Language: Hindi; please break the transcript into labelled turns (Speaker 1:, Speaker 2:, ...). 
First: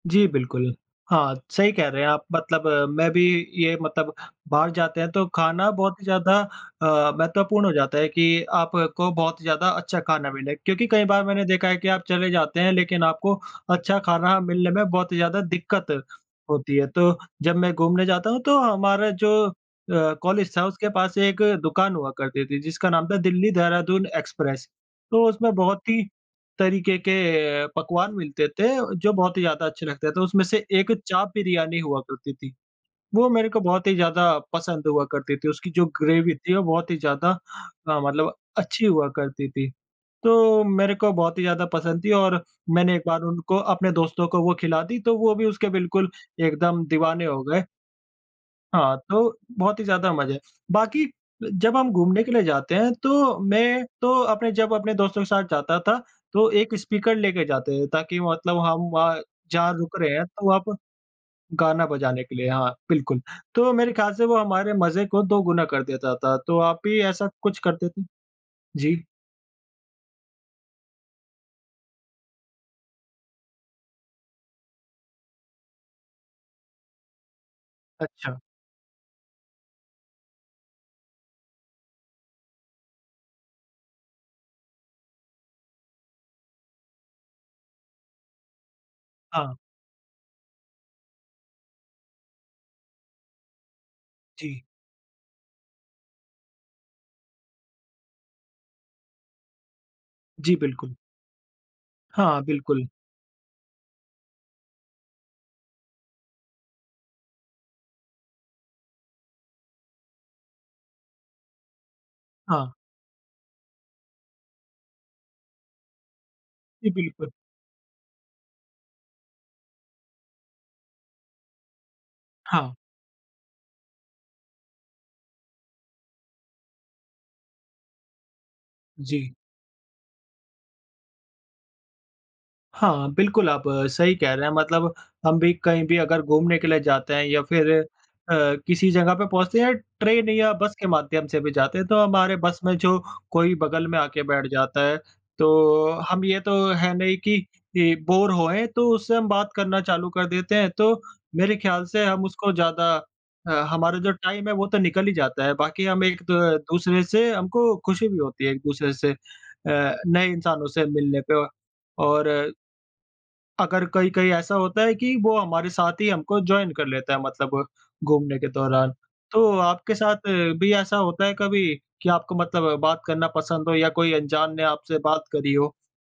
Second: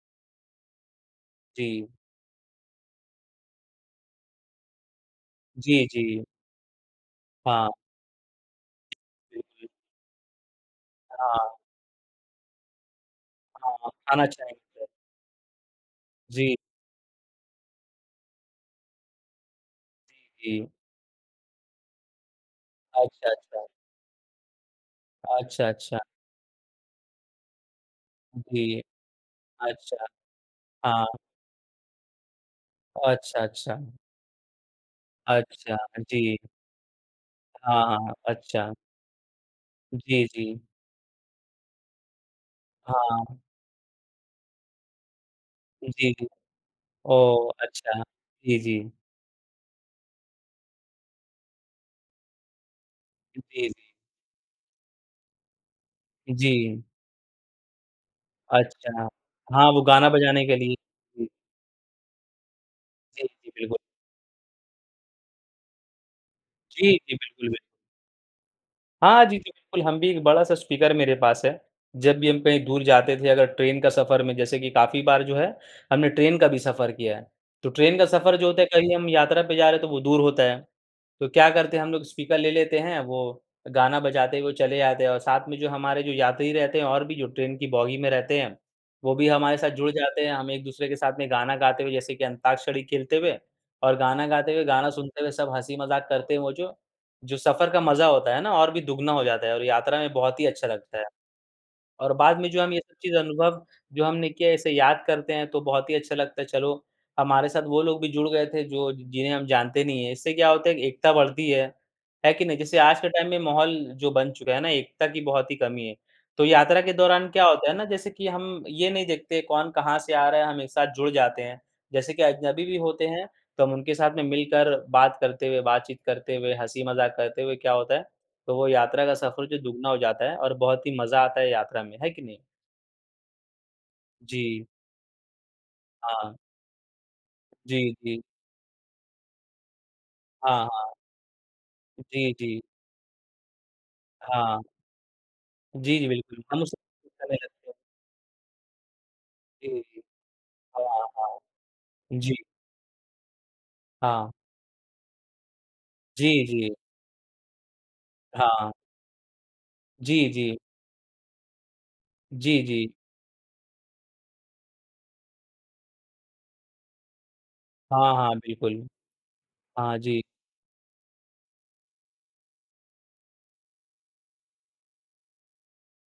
Speaker 1: जी, बिल्कुल। हाँ, सही कह
Speaker 2: जी।
Speaker 1: रहे हैं आप। मतलब मैं भी ये मतलब बाहर जाते हैं, तो खाना
Speaker 2: जी,
Speaker 1: बहुत ही
Speaker 2: जी।
Speaker 1: ज़्यादा अ, महत्वपूर्ण हो
Speaker 2: हाँ।
Speaker 1: जाता है कि आपको
Speaker 2: जी,
Speaker 1: बहुत ज़्यादा
Speaker 2: जी।
Speaker 1: अच्छा खाना मिले। क्योंकि कई बार मैंने
Speaker 2: हाँ।
Speaker 1: देखा है कि आप चले जाते हैं, लेकिन आपको
Speaker 2: हाँ,
Speaker 1: अच्छा
Speaker 2: खाना
Speaker 1: खाना मिलने
Speaker 2: चाहेंगे।
Speaker 1: में बहुत ही ज़्यादा दिक्कत
Speaker 2: जी।
Speaker 1: होती है। तो जब मैं घूमने जाता हूँ, तो हमारा जो अ, कॉलेज
Speaker 2: जी,
Speaker 1: था,
Speaker 2: जी।
Speaker 1: उसके पास एक दुकान हुआ करती थी, जिसका नाम था,
Speaker 2: अच्छा, अच्छा।
Speaker 1: दिल्ली-देहरादून एक्सप्रेस। तो उसमें
Speaker 2: अच्छा,
Speaker 1: बहुत
Speaker 2: अच्छा।
Speaker 1: ही तरीके के पकवान मिलते थे,
Speaker 2: जी।
Speaker 1: जो बहुत ही ज़्यादा अच्छे
Speaker 2: अच्छा।
Speaker 1: लगते थे। तो उसमें से एक
Speaker 2: हाँ।
Speaker 1: चाप बिरयानी हुआ करती थी। वो
Speaker 2: अच्छा,
Speaker 1: मेरे को
Speaker 2: अच्छा।
Speaker 1: बहुत ही ज़्यादा पसंद हुआ करती थी। उसकी
Speaker 2: अच्छा,
Speaker 1: जो ग्रेवी
Speaker 2: जी।
Speaker 1: थी, वो बहुत ही ज़्यादा
Speaker 2: हाँ,
Speaker 1: अ,
Speaker 2: हाँ।
Speaker 1: मतलब
Speaker 2: अच्छा।
Speaker 1: अच्छी हुआ करती थी।
Speaker 2: जी, जी।
Speaker 1: तो मेरे को बहुत ही ज़्यादा पसंद थी और मैंने एक बार
Speaker 2: हाँ।
Speaker 1: उनको अपने दोस्तों को वो खिला दी, तो वो भी उसके बिल्कुल
Speaker 2: जी।
Speaker 1: एकदम दीवाने हो
Speaker 2: ओह!
Speaker 1: गए।
Speaker 2: अच्छा। जी, जी।
Speaker 1: हाँ, तो बहुत ही ज़्यादा मज़ा है। बाकी जब हम घूमने के लिए जाते हैं, तो
Speaker 2: जी,
Speaker 1: मैं
Speaker 2: जी।
Speaker 1: तो अपने जब अपने दोस्तों के साथ जाता था, तो एक
Speaker 2: जी।
Speaker 1: स्पीकर लेके जाते थे, ताकि मतलब हम
Speaker 2: अच्छा।
Speaker 1: वहाँ,
Speaker 2: हाँ,
Speaker 1: जहाँ
Speaker 2: वो
Speaker 1: रुक
Speaker 2: गाना
Speaker 1: रहे हैं,
Speaker 2: बजाने
Speaker 1: तो
Speaker 2: के
Speaker 1: वहाँ पर
Speaker 2: लिए। जी।
Speaker 1: गाना बजाने के लिए। हाँ, बिल्कुल।
Speaker 2: जी, जी,
Speaker 1: तो
Speaker 2: बिल्कुल।
Speaker 1: मेरे ख्याल से वो हमारे मज़े को दोगुना कर देता था। तो आप
Speaker 2: जी,
Speaker 1: भी
Speaker 2: जी,
Speaker 1: ऐसा
Speaker 2: बिल्कुल,
Speaker 1: कुछ
Speaker 2: बिल्
Speaker 1: करते थे? जी।
Speaker 2: हाँ, जी, जी। बिल्कुल, हम भी एक बड़ा-सा स्पीकर मेरे पास है। जब भी हम कहीं दूर जाते थे, अगर ट्रेन का सफर में, जैसे कि काफ़ी बार जो है, हमने ट्रेन का भी सफर किया है। तो ट्रेन का सफर
Speaker 1: अच्छा।
Speaker 2: जो होता है, कहीं हम यात्रा पर जा रहे हैं, तो वो दूर होता है। तो क्या करते हैं, हम लोग स्पीकर ले लेते हैं, वो गाना बजाते हुए चले जाते हैं और साथ में जो हमारे जो यात्री रहते हैं, और भी जो ट्रेन की बोगी में रहते हैं, वो भी
Speaker 1: हाँ।
Speaker 2: हमारे साथ जुड़ जाते हैं। हम एक-दूसरे के साथ में गाना गाते हुए, जैसे कि अंताक्षरी खेलते हुए और गाना गाते
Speaker 1: जी।
Speaker 2: हुए, गाना सुनते हुए सब हँसी-मज़ाक करते हैं वो जो। जो सफर का मज़ा होता है ना, और भी दुगुना हो जाता है और यात्रा में बहुत ही
Speaker 1: जी,
Speaker 2: अच्छा
Speaker 1: बिल्कुल।
Speaker 2: लगता है। और बाद
Speaker 1: हाँ,
Speaker 2: में, जो हम ये
Speaker 1: बिल्कुल।
Speaker 2: सब चीज़ अनुभव जो हमने किया है, इसे याद करते हैं, तो बहुत ही अच्छा लगता है, "चलो, हमारे साथ वो लोग भी जुड़ गए थे, जो ज जिन्हें हम जानते नहीं हैं।" इससे क्या होता है, एक एकता बढ़ती है। है कि नहीं?
Speaker 1: हाँ।
Speaker 2: जैसे आज के टाइम में माहौल जो बन चुका है ना, एकता की बहुत ही कमी है। तो यात्रा
Speaker 1: जी,
Speaker 2: के दौरान
Speaker 1: बिल्कुल।
Speaker 2: क्या होता है ना, जैसे कि हम ये नहीं देखते, कौन कहाँ से आ रहा है, हम एक साथ जुड़ जाते हैं। जैसे कि अजनबी
Speaker 1: हाँ।
Speaker 2: भी होते हैं, तो हम उनके साथ में मिलकर बात करते हुए, बातचीत करते हुए, हँसी-मज़ाक करते हुए, क्या होता है, तो वो यात्रा का
Speaker 1: जी।
Speaker 2: सफर जो दुगुना हो जाता है, और बहुत ही मज़ा आता है यात्रा में। है कि नहीं?
Speaker 1: हाँ, बिल्कुल, आप सही कह रहे हैं।
Speaker 2: जी।
Speaker 1: मतलब हम भी कहीं भी अगर
Speaker 2: हाँ।
Speaker 1: घूमने के लिए जाते हैं, या फिर
Speaker 2: जी, जी।
Speaker 1: अ, किसी जगह पे पहुँचते हैं, या ट्रेन या
Speaker 2: हाँ,
Speaker 1: बस के
Speaker 2: हाँ।
Speaker 1: माध्यम से भी जाते हैं, तो
Speaker 2: जी,
Speaker 1: हमारे बस
Speaker 2: जी।
Speaker 1: में जो कोई बगल में आके बैठ
Speaker 2: हाँ।
Speaker 1: जाता है, तो
Speaker 2: जी, जी,
Speaker 1: हम ये
Speaker 2: बिल्कुल।
Speaker 1: तो
Speaker 2: हम उससे
Speaker 1: है
Speaker 2: बात
Speaker 1: नहीं
Speaker 2: करने
Speaker 1: कि
Speaker 2: लगते हैं।
Speaker 1: कि बोर होएँ, तो उससे हम बात करना
Speaker 2: जी।
Speaker 1: चालू कर देते हैं। तो
Speaker 2: हाँ, हाँ।
Speaker 1: मेरे ख्याल से हम
Speaker 2: जी।
Speaker 1: उसको ज़्यादा अ, हमारा जो
Speaker 2: हाँ।
Speaker 1: टाइम है, वो तो निकल ही जाता है। बाकी हम एक
Speaker 2: जी,
Speaker 1: द
Speaker 2: जी।
Speaker 1: दूसरे से हमको खुशी भी होती है,
Speaker 2: हाँ।
Speaker 1: एक-दूसरे से अ, नए
Speaker 2: जी, जी।
Speaker 1: इंसानों से मिलने पे, व और
Speaker 2: जी, जी।
Speaker 1: अगर कहीं-कहीं ऐसा होता है कि वो हमारे साथ ही हमको जॉइन कर लेता है, मतलब
Speaker 2: हाँ, हाँ,
Speaker 1: घूमने के
Speaker 2: बिल्कुल।
Speaker 1: दौरान। तो आपके
Speaker 2: हाँ जी।
Speaker 1: साथ भी ऐसा होता है कभी कि आपको मतलब बात करना पसंद हो, या कोई अंजान ने आपसे बात करी हो?